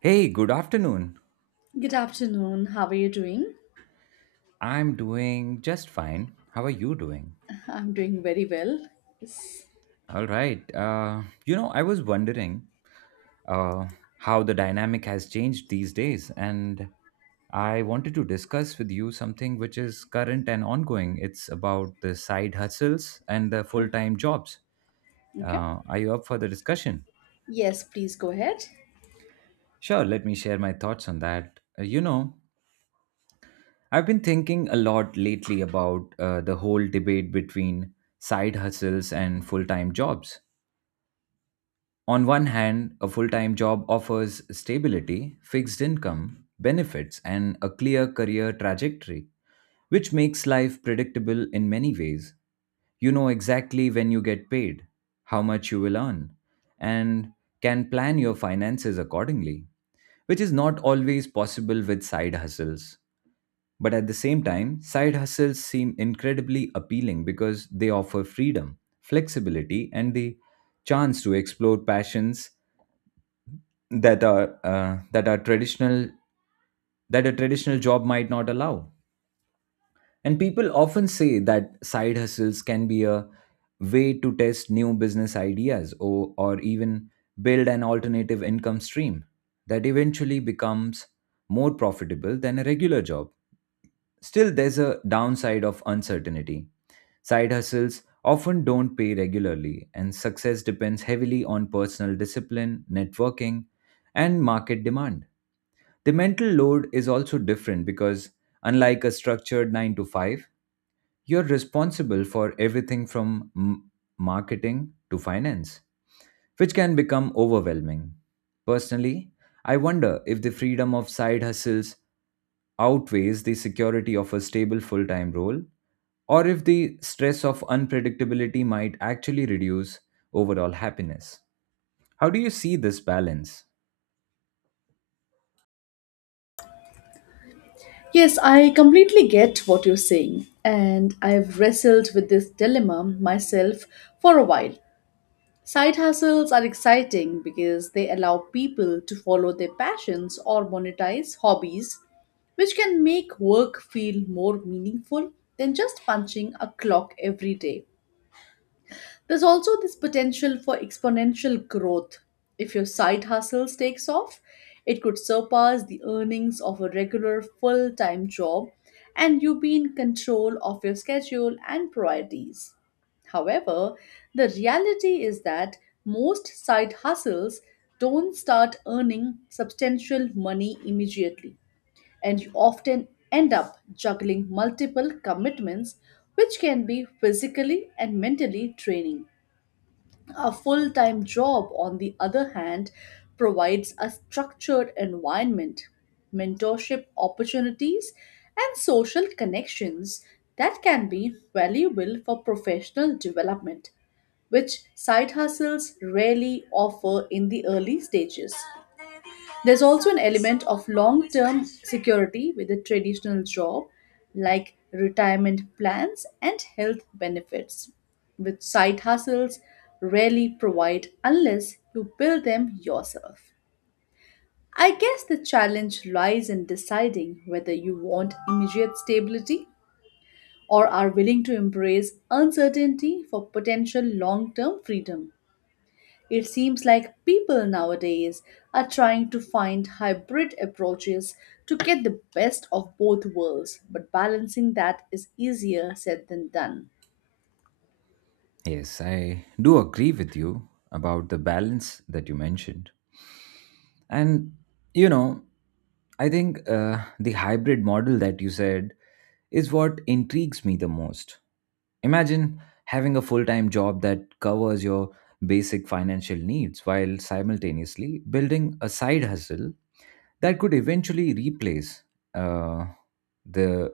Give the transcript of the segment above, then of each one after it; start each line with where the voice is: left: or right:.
right: Hey, good afternoon.
left: Good afternoon. How are you doing?
right: I'm doing just fine. How are you doing?
left: I'm doing very well. Yes.
right: All right. You know, I was wondering uh, how the dynamic has changed these days, and I wanted to discuss with you something which is current and ongoing. It's about the side hustles and the full time jobs.
left: Okay.
right: Are you up for the discussion?
left: Yes, please go ahead.
right: Sure, let me share my thoughts on that. You know, I've been thinking a lot lately about the whole debate between side hustles and full time jobs. On one hand, a full time job offers stability, fixed income, benefits, and a clear career trajectory, which makes life predictable in many ways. You know exactly when you get paid, how much you will earn, and can plan your finances accordingly, which is not always possible with side hustles. But at the same time, side hustles seem incredibly appealing because they offer freedom, flexibility, and the chance to explore passions that are uh, that are traditional that a traditional job might not allow. And people often say that side hustles can be a way to test new business ideas or even build an alternative income stream that eventually becomes more profitable than a regular job. Still, there's a downside of uncertainty. Side hustles often don't pay regularly, and success depends heavily on personal discipline, networking, and market demand. The mental load is also different because, unlike a structured 9 to 5, you're responsible for everything marketing to finance, which can become overwhelming. Personally, I wonder if the freedom of side hustles outweighs the security of a stable full time role, or if the stress of unpredictability might actually reduce overall happiness. How do you see this balance?
left: Yes, I completely get what you're saying, and I've wrestled with this dilemma myself for a while. Side hustles are exciting because they allow people to follow their passions or monetize hobbies, which can make work feel more meaningful than just punching a clock every day. There's also this potential for exponential growth. If your side hustles takes off, it could surpass the earnings of a regular full time job, and you be in control of your schedule and priorities. However, the reality is that most side hustles don't start earning substantial money immediately, and you often end up juggling multiple commitments, which can be physically and mentally draining. A full time job, on the other hand, provides a structured environment, mentorship opportunities, and social connections that can be valuable for professional development, which side hustles rarely offer in the early stages. There's also an element of long term security with a traditional job, like retirement plans and health benefits, which side hustles rarely provide unless you build them yourself. I guess the challenge lies in deciding whether you want immediate stability or are willing to embrace uncertainty for potential long term freedom. It seems like people nowadays are trying to find hybrid approaches to get the best of both worlds, but balancing that is easier said than done.
right: Yes, I do agree with you about the balance that you mentioned. And, you know, I think the hybrid model that you said is what intrigues me the most. Imagine having a full time job that covers your basic financial needs while simultaneously building a side hustle that could eventually replace uh, the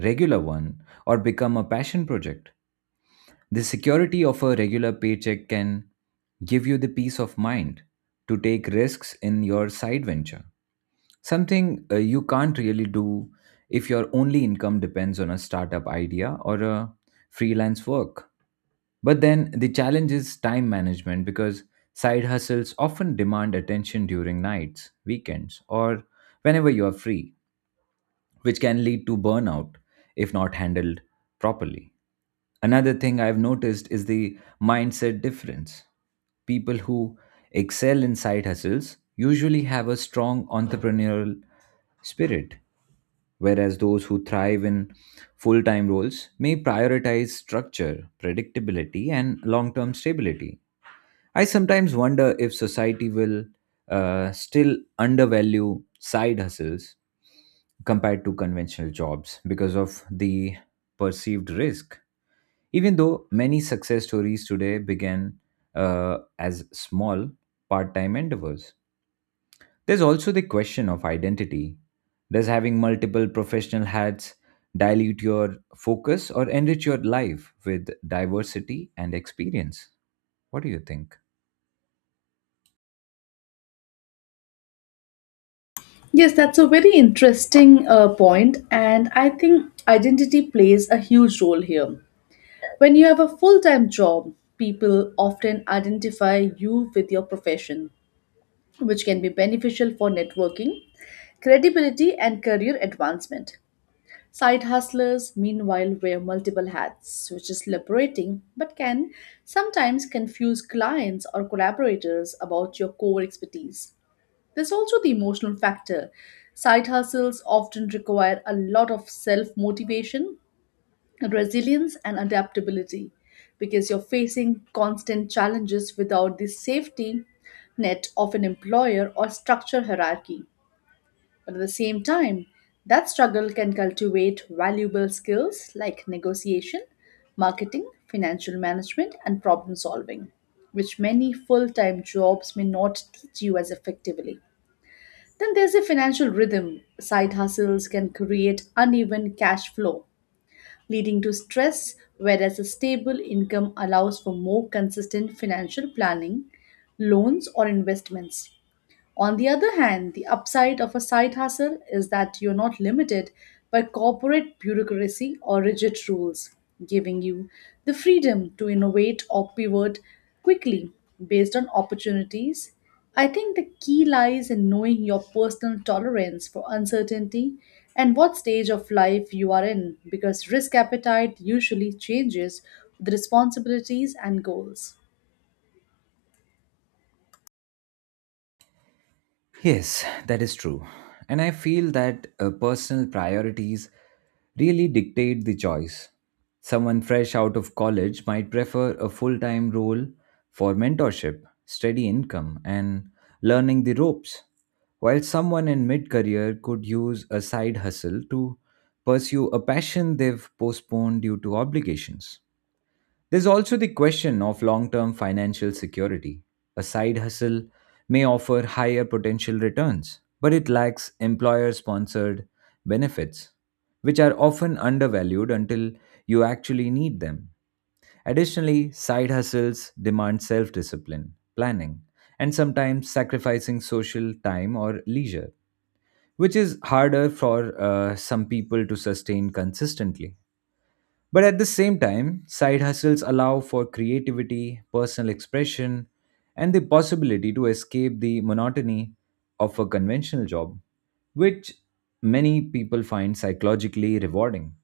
right: regular one or become a passion project. The security of a regular paycheck can give you the peace of mind to take risks in your side venture, something you can't really do if your only income depends on a startup idea or a freelance work. But then the challenge is time management because side hustles often demand attention during nights, weekends, or whenever you are free, which can lead to burnout if not handled properly. Another thing I've noticed is the mindset difference. People who excel in side hustles usually have a strong entrepreneurial spirit, whereas those who thrive in full time roles may prioritize structure, predictability, and long term stability. I sometimes wonder if society will still undervalue side hustles compared to conventional jobs because of the perceived risk. Even though many success stories today began as small part time endeavors, there's also the question of identity. Does having multiple professional hats dilute your focus or enrich your life with diversity and experience? What do you think?
left: Yes, that's a very interesting point, and I think identity plays a huge role here. When you have a full time job, people often identify you with your profession, which can be beneficial for networking, credibility, and career advancement. Side hustlers, meanwhile, wear multiple hats, which is liberating but can sometimes confuse clients or collaborators about your core expertise. There's also the emotional factor. Side hustles often require a lot of self motivation, resilience, and adaptability because you're facing constant challenges without the safety net of an employer or structure hierarchy. But at the same time, that struggle can cultivate valuable skills like negotiation, marketing, financial management, and problem solving, which many full time jobs may not teach you as effectively. Then there's a financial rhythm. Side hustles can create uneven cash flow, leading to stress, whereas a stable income allows for more consistent financial planning, loans, or investments. On the other hand, the upside of a side hustle is that you're not limited by corporate bureaucracy or rigid rules, giving you the freedom to innovate or pivot quickly based on opportunities. I think the key lies in knowing your personal tolerance for uncertainty and what stage of life you are in, because risk appetite usually changes with responsibilities and goals.
right: Yes, that is true. And I feel that personal priorities really dictate the choice. Someone fresh out of college might prefer a full time role for mentorship, steady income, and learning the ropes, while someone in mid career could use a side hustle to pursue a passion they've postponed due to obligations. There's also the question of long term financial security. A side hustle may offer higher potential returns, but it lacks employer sponsored benefits, which are often undervalued until you actually need them. Additionally, side hustles demand self discipline, planning, and sometimes sacrificing social time or leisure, which is harder for some people to sustain consistently. But at the same time, side hustles allow for creativity, personal expression, and the possibility to escape the monotony of a conventional job, which many people find psychologically rewarding.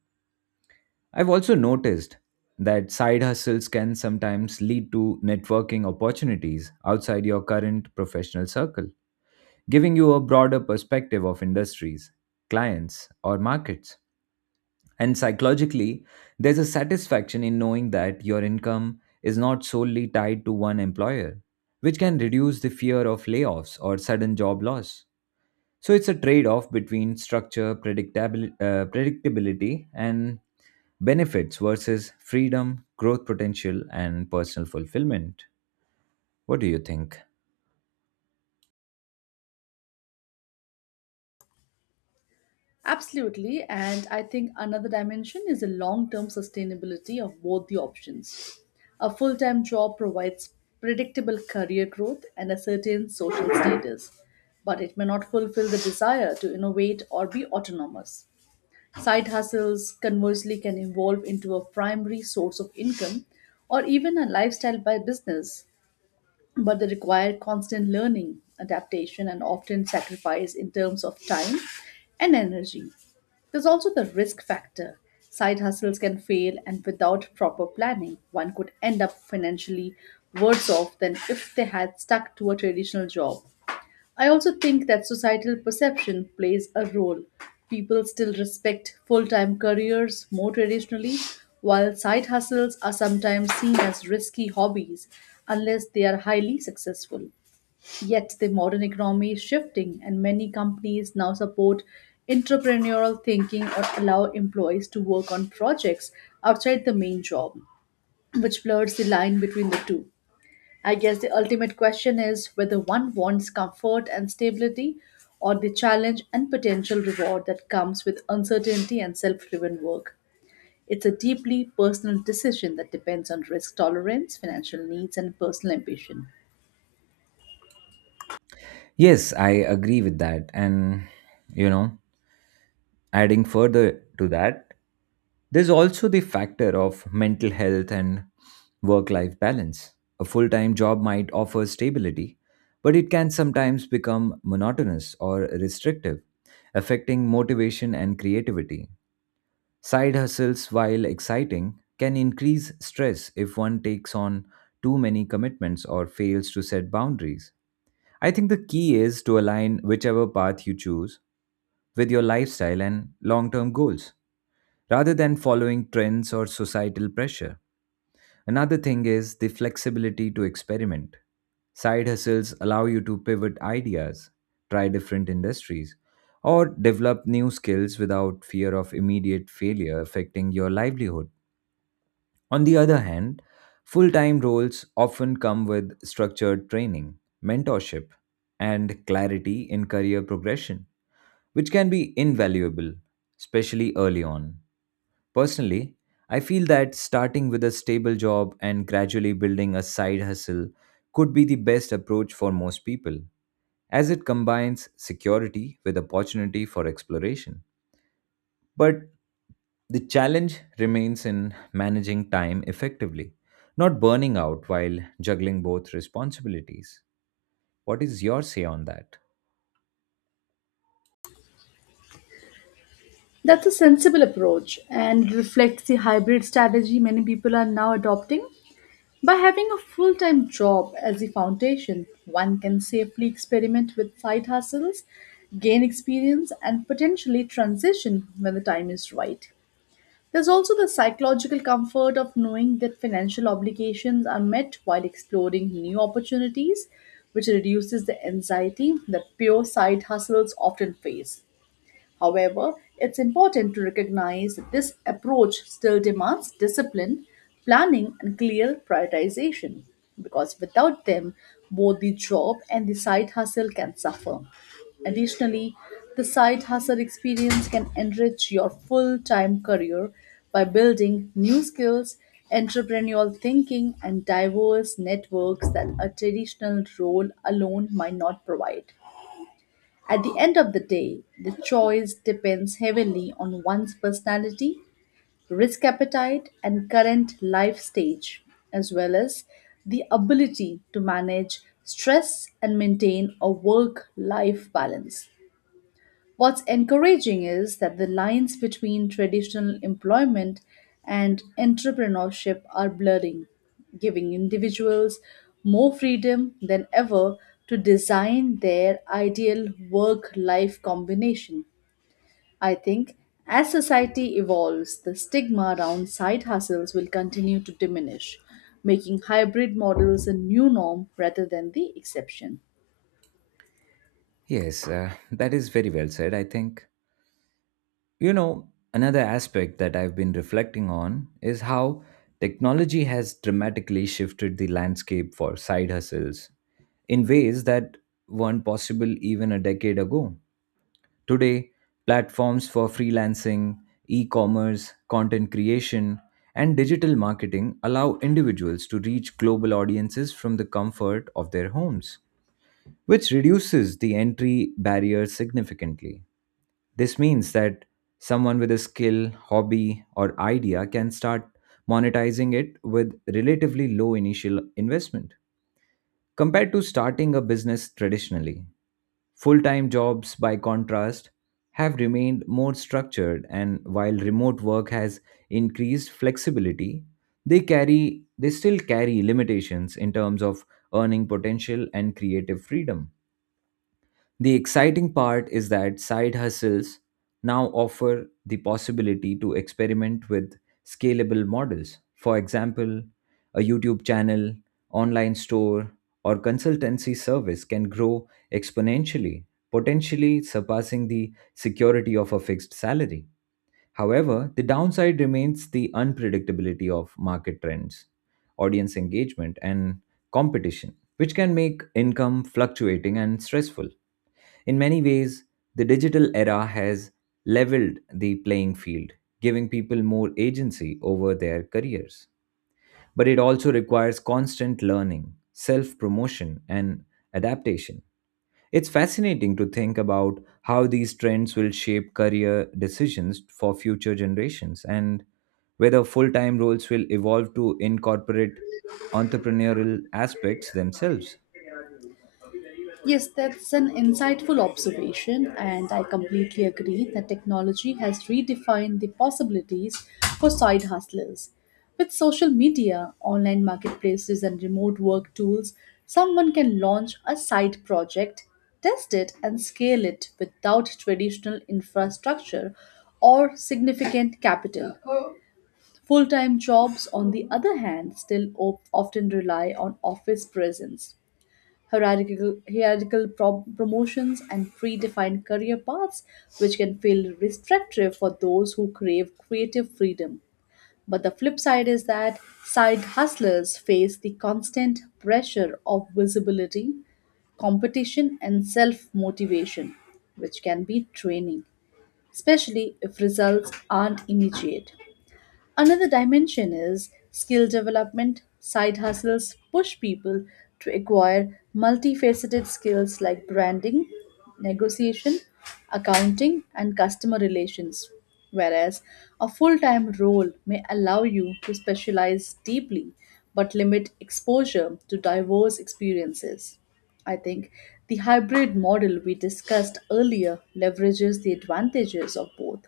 right: I've also noticed that side hustles can sometimes lead to networking opportunities outside your current professional circle, giving you a broader perspective of industries, clients, or markets. And psychologically, there's a satisfaction in knowing that your income is not solely tied to one employer, which can reduce the fear of layoffs or sudden job loss. So it's a trade off between structure, predictability, and benefits versus freedom, growth potential, and personal fulfillment. What do you think?
left: Absolutely, and I think another dimension is the long term sustainability of both the options. A full time job provides predictable career growth and a certain social status, but it may not fulfill the desire to innovate or be autonomous. Side hustles, conversely, can evolve into a primary source of income or even a lifestyle by business, but they require constant learning, adaptation, and often sacrifice in terms of time and energy. There's also the risk factor. Side hustles can fail, and without proper planning, one could end up financially worse off than if they had stuck to a traditional job. I also think that societal perception plays a role. People still respect full time careers more traditionally, while side hustles are sometimes seen as risky hobbies unless they are highly successful. Yet the modern economy is shifting, and many companies now support entrepreneurial thinking or allow employees to work on projects outside the main job, which blurs the line between the two. I guess the ultimate question is whether one wants comfort and stability or the challenge and potential reward that comes with uncertainty and self driven work. It's a deeply personal decision that depends on risk tolerance, financial needs, and personal ambition.
right: Yes, I agree with that. And, you know, adding further to that, there's also the factor of mental health and work life balance. A full time job might offer stability, but it can sometimes become monotonous or restrictive, affecting motivation and creativity. Side hustles, while exciting, can increase stress if one takes on too many commitments or fails to set boundaries. I think the key is to align whichever path you choose with your lifestyle and long term goals rather than following trends or societal pressure. Another thing is the flexibility to experiment. Side hustles allow you to pivot ideas, try different industries, or develop new skills without fear of immediate failure affecting your livelihood. On the other hand, full time roles often come with structured training, mentorship, and clarity in career progression, which can be invaluable, especially early on. Personally, I feel that starting with a stable job and gradually building a side hustle could be the best approach for most people, as it combines security with opportunity for exploration. But the challenge remains in managing time effectively, not burning out while juggling both responsibilities. What is your say on that?
left: That's a sensible approach and reflects the hybrid strategy many people are now adopting. By having a full time job as the foundation, one can safely experiment with side hustles, gain experience, and potentially transition when the time is right. There's also the psychological comfort of knowing that financial obligations are met while exploring new opportunities, which reduces the anxiety that pure side hustles often face. However, it's important to recognize that this approach still demands discipline, planning, and clear prioritization because without them, both the job and the side hustle can suffer. Additionally, the side hustle experience can enrich your full time career by building new skills, entrepreneurial thinking, and diverse networks that a traditional role alone might not provide. At the end of the day, the choice depends heavily on one's personality, risk appetite, and current life stage, as well as the ability to manage stress and maintain a work life balance. What's encouraging is that the lines between traditional employment and entrepreneurship are blurring, giving individuals more freedom than ever to design their ideal work life combination. I think as society evolves, the stigma around side hustles will continue to diminish, making hybrid models a new norm rather than the exception.
right: Yes, that is very well said, I think. You know, another aspect that I've been reflecting on is how technology has dramatically shifted the landscape for side hustles in ways that weren't possible even a decade ago. Today, platforms for freelancing, e commerce, content creation, and digital marketing allow individuals to reach global audiences from the comfort of their homes, which reduces the entry barrier significantly. This means that someone with a skill, hobby, or idea can start monetizing it with relatively low initial investment compared to starting a business traditionally. Full time jobs, by contrast, have remained more structured, and while remote work has increased flexibility, they still carry limitations in terms of earning potential and creative freedom. The exciting part is that side hustles now offer the possibility to experiment with scalable models. For example, a YouTube channel, online store, or consultancy service can grow exponentially, potentially surpassing the security of a fixed salary. However, the downside remains the unpredictability of market trends, audience engagement, and competition, which can make income fluctuating and stressful. In many ways, the digital era has leveled the playing field, giving people more agency over their careers. But it also requires constant learning, self promotion, and adaptation. It's fascinating to think about how these trends will shape career decisions for future generations and whether full time roles will evolve to incorporate entrepreneurial aspects themselves.
left: Yes, that's an insightful observation, and I completely agree that technology has redefined the possibilities for side hustlers. With social media, online marketplaces, and remote work tools, someone can launch a side project, test it, and scale it without traditional infrastructure or significant capital. Full time jobs, on the other hand, still often rely on office presence, hierarchical promotions, and predefined career paths, which can feel restrictive for those who crave creative freedom. But the flip side is that side hustlers face the constant pressure of visibility, competition, and self motivation, which can be draining, especially if results aren't immediate. Another dimension is skill development. Side hustles push people to acquire multifaceted skills like branding, negotiation, accounting, and customer relations. Whereas a full time role may allow you to specialize deeply but limit exposure to diverse experiences. I think the hybrid model we discussed earlier leverages the advantages of both,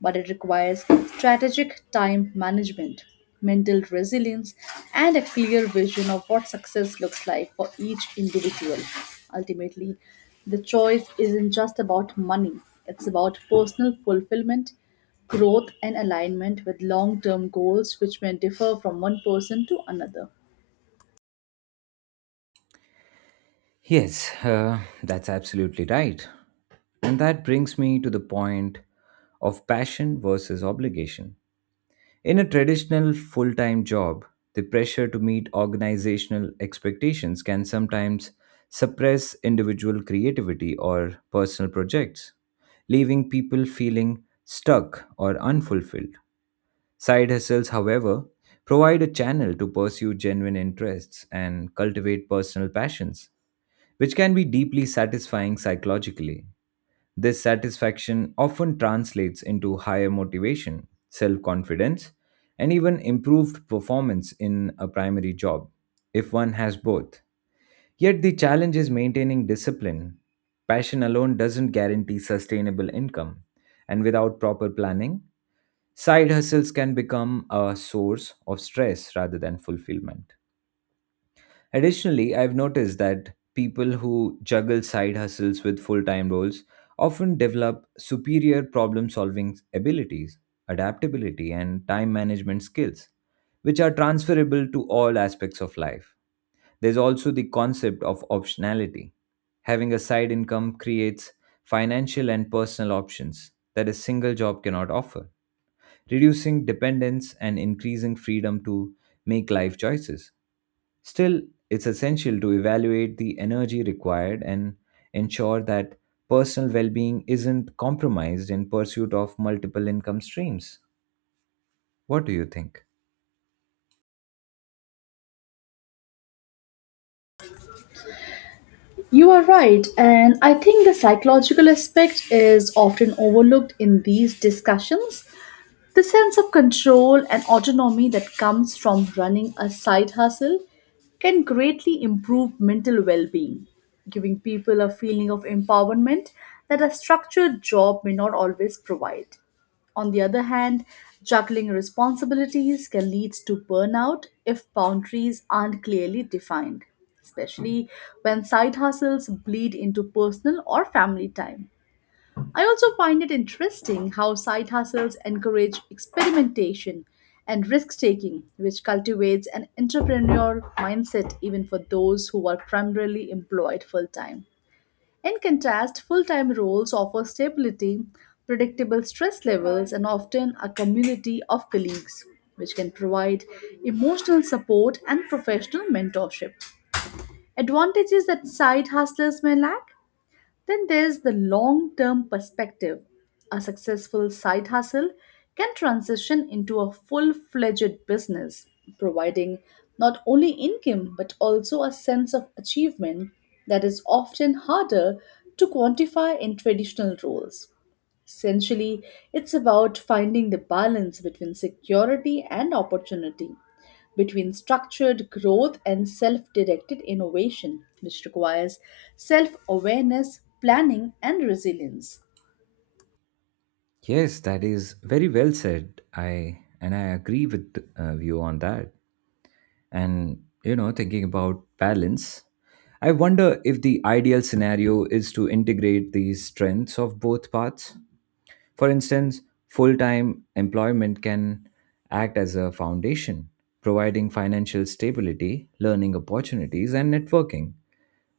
left: but it requires strategic time management, mental resilience, and a clear vision of what success looks like for each individual. Ultimately, the choice isn't just about money, it's about personal fulfillment, growth, and alignment with long term goals, which may differ from one person to another.
right: Yes, that's absolutely right. And that brings me to the point of passion versus obligation. In a traditional full time job, the pressure to meet organizational expectations can sometimes suppress individual creativity or personal projects, leaving people feeling stuck or unfulfilled. Side hustles, however, provide a channel to pursue genuine interests and cultivate personal passions, which can be deeply satisfying psychologically. This satisfaction often translates into higher motivation, self confidence, and even improved performance in a primary job, if one has both. Yet the challenge is maintaining discipline. Passion alone doesn't guarantee sustainable income, and without proper planning, side hustles can become a source of stress rather than fulfillment. Additionally, I've noticed that people who juggle side hustles with full time roles often develop superior problem solving abilities, adaptability, and time management skills, which are transferable to all aspects of life. There's also the concept of optionality. Having a side income creates financial and personal options that a single job cannot offer, reducing dependence and increasing freedom to make life choices. Still, it's essential to evaluate the energy required and ensure that personal well being isn't compromised in pursuit of multiple income streams. What do you think?
left: You are right, and I think the psychological aspect is often overlooked in these discussions. The sense of control and autonomy that comes from running a side hustle can greatly improve mental well being, giving people a feeling of empowerment that a structured job may not always provide. On the other hand, juggling responsibilities can lead to burnout if boundaries aren't clearly defined, especially when side hustles bleed into personal or family time. I also find it interesting how side hustles encourage experimentation and risk taking, which cultivates an entrepreneurial mindset even for those who are primarily employed full time. In contrast, full time roles offer stability, predictable stress levels, and often a community of colleagues, which can provide emotional support and professional mentorship. Advantages that side hustlers may lack. Then there's the long term perspective. A successful side hustle can transition into a full fledged business, providing not only income but also a sense of achievement that is often harder to quantify in traditional roles. Essentially, it's about finding the balance between security and opportunity, between structured growth and self directed innovation, which requires self awareness, planning, and resilience.
right: Yes, that is very well said. I agree with you on that. And you know, thinking about balance, I wonder if the ideal scenario is to integrate the strengths of both paths. For instance, full time employment can act as a foundation, providing financial stability, learning opportunities, and networking,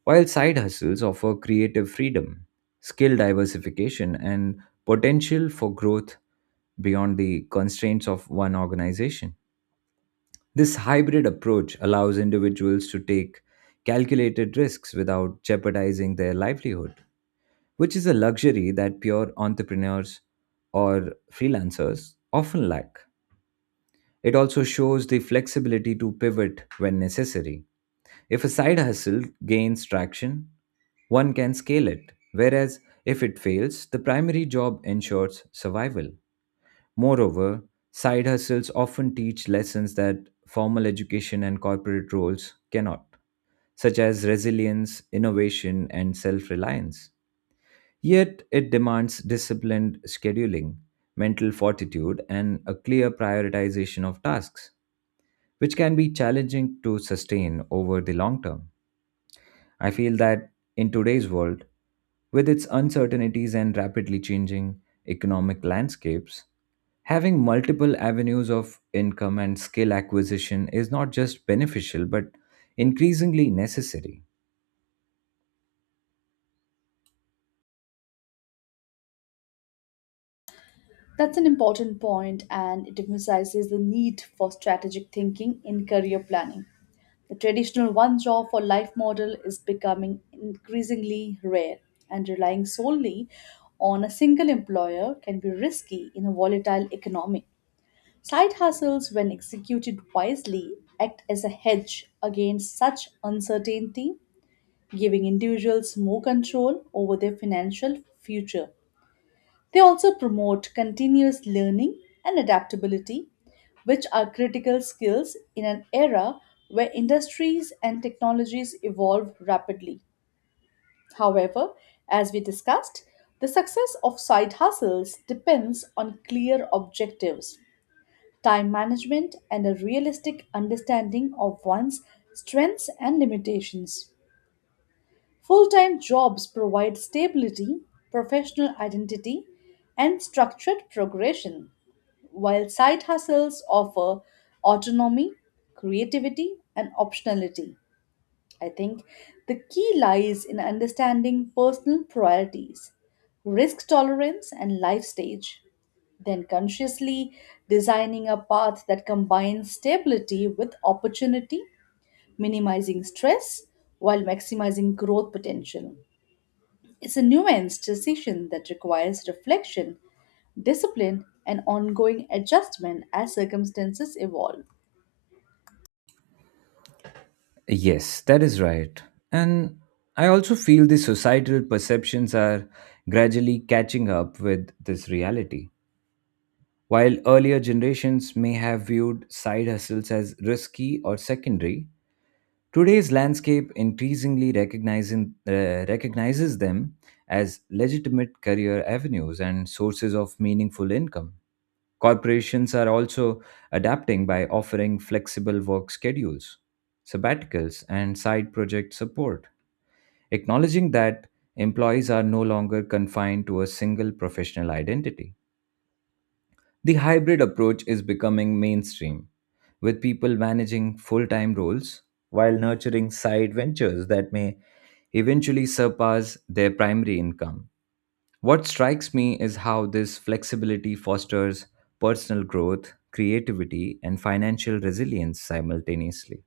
right: while side hustles offer creative freedom, skill diversification, and potential for growth beyond the constraints of one organization. This hybrid approach allows individuals to take calculated risks without jeopardizing their livelihood, which is a luxury that pure entrepreneurs or freelancers often lack. It also shows the flexibility to pivot when necessary. If a side hustle gains traction, one can scale it, whereas if it fails, the primary job ensures survival. Moreover, side hustles often teach lessons that formal education and corporate roles cannot, such as resilience, innovation, and self reliance. Yet it demands disciplined scheduling, mental fortitude, and a clear prioritization of tasks, which can be challenging to sustain over the long term. I feel that in today's world, with its uncertainties and rapidly changing economic landscapes, having multiple avenues of income and skill acquisition is not just beneficial but increasingly necessary.
left: That's an important point, and it emphasizes the need for strategic thinking in career planning. The traditional one job for life model is becoming increasingly rare, and relying solely on a single employer can be risky in a volatile economy. Side hustles, when executed wisely, act as a hedge against such uncertainty, giving individuals more control over their financial future. They also promote continuous learning and adaptability, which are critical skills in an era where industries and technologies evolve rapidly. However, as we discussed, the success of side hustles depends on clear objectives, time management, and a realistic understanding of one's strengths and limitations. Full time jobs provide stability, professional identity, and structured progression, while side hustles offer autonomy, creativity, and optionality. I think the key lies in understanding personal priorities, risk tolerance, and life stage, then consciously designing a path that combines stability with opportunity, minimizing stress while maximizing growth potential. It's a nuanced decision that requires reflection, discipline, and ongoing adjustment as circumstances evolve.
right: Yes, that is right. And I also feel the societal perceptions are gradually catching up with this reality. While earlier generations may have viewed side hustles as risky or secondary, today's landscape recognizes them as legitimate career avenues and sources of meaningful income. Corporations are also adapting by offering flexible work schedules, sabbaticals, and side project support, acknowledging that employees are no longer confined to a single professional identity. The hybrid approach is becoming mainstream, with people managing full time roles while nurturing side ventures that may eventually surpass their primary income. What strikes me is how this flexibility fosters personal growth, creativity, and financial resilience simultaneously,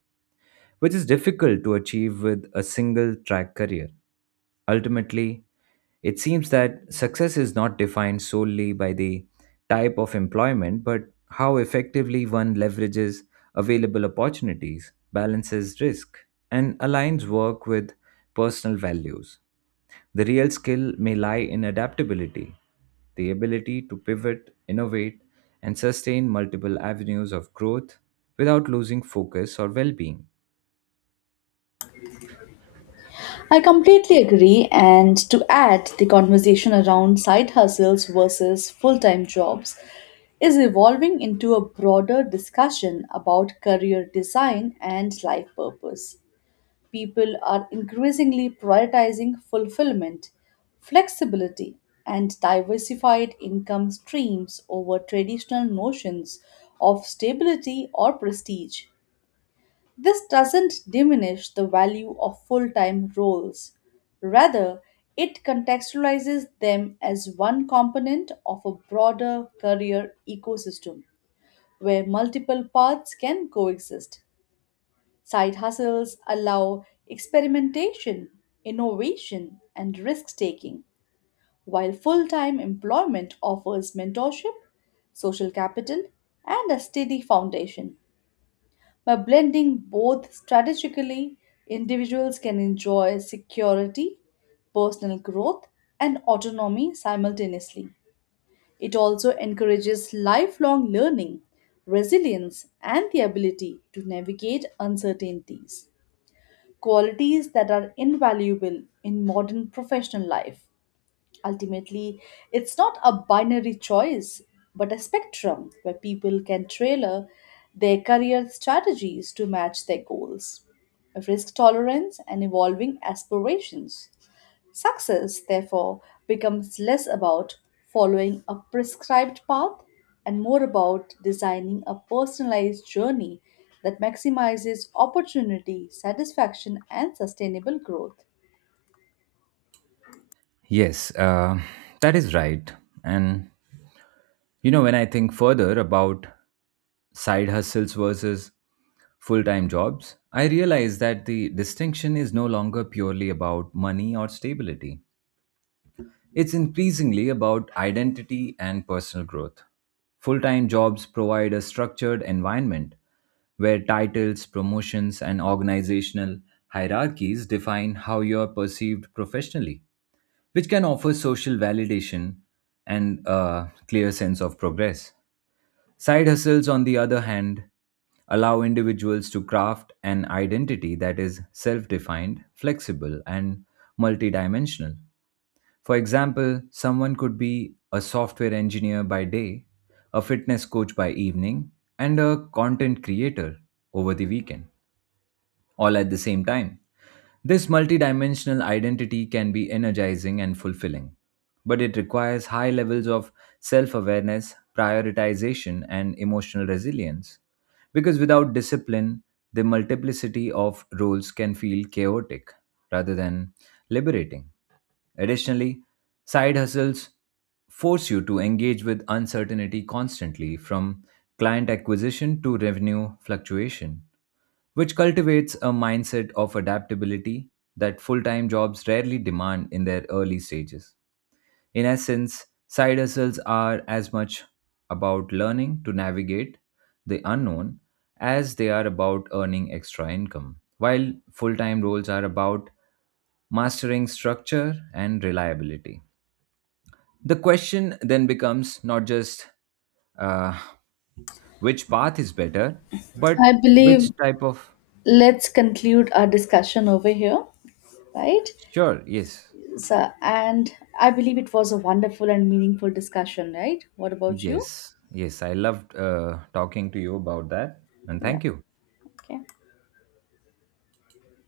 right: which is difficult to achieve with a single track career. Ultimately, it seems that success is not defined solely by the type of employment, but how effectively one leverages available opportunities, balances risk, and aligns work with personal values. The real skill may lie in adaptability, the ability to pivot, innovate, and sustain multiple avenues of growth without losing focus or well being.
left: I completely agree, and to add, the conversation around side hustles versus full time jobs is evolving into a broader discussion about career design and life purpose. People are increasingly prioritizing fulfillment, flexibility, and diversified income streams over traditional notions of stability or prestige. This doesn't diminish the value of full time roles. Rather, it contextualizes them as one component of a broader career ecosystem where multiple paths can coexist. Side hustles allow experimentation, innovation, and risk taking, while full time employment offers mentorship, social capital, and a steady foundation. By blending both strategically, individuals can enjoy security, personal growth, and autonomy simultaneously. It also encourages lifelong learning, resilience, and the ability to navigate uncertainties, qualities that are invaluable in modern professional life. Ultimately, it's not a binary choice, but a spectrum where people can tailor their career strategies to match their goals, risk tolerance, and evolving aspirations. Success, therefore, becomes less about following a prescribed path and more about designing a personalized journey that maximizes opportunity, satisfaction, and sustainable growth.
right: Yes, that is right. And you know, when I think further about side hustles versus full time jobs, I realize that the distinction is no longer purely about money or stability. It's increasingly about identity and personal growth. Full time jobs provide a structured environment where titles, promotions, and organizational hierarchies define how you're perceived professionally, which can offer social validation and a clear sense of progress. Side hustles, on the other hand, allow individuals to craft an identity that is self defined, flexible, and multidimensional. For example, someone could be a software engineer by day, a fitness coach by evening, and a content creator over the weekend, all at the same time. This multidimensional identity can be energizing and fulfilling, but it requires high levels of self awareness, prioritization, and emotional resilience. Because without discipline, the multiplicity of roles can feel chaotic rather than liberating. Additionally, side hustles force you to engage with uncertainty constantly, from client acquisition to revenue fluctuation, which cultivates a mindset of adaptability that full time jobs rarely demand in their early stages. In essence, side hustles are as much about learning to navigate the unknown as they are about earning extra income, while full time roles are about mastering structure and reliability. The question then becomes not just uh, which path is better,
left: I
right: but which
left: believe
right: type of.
left: Let's conclude our discussion over here, right?
right: Sure, yes,
left: So, and I believe it was a wonderful and meaningful discussion, right? What about you?
right: yes. I loved talking to you about that, and
left: Yeah,
right: thank you.
left: okay.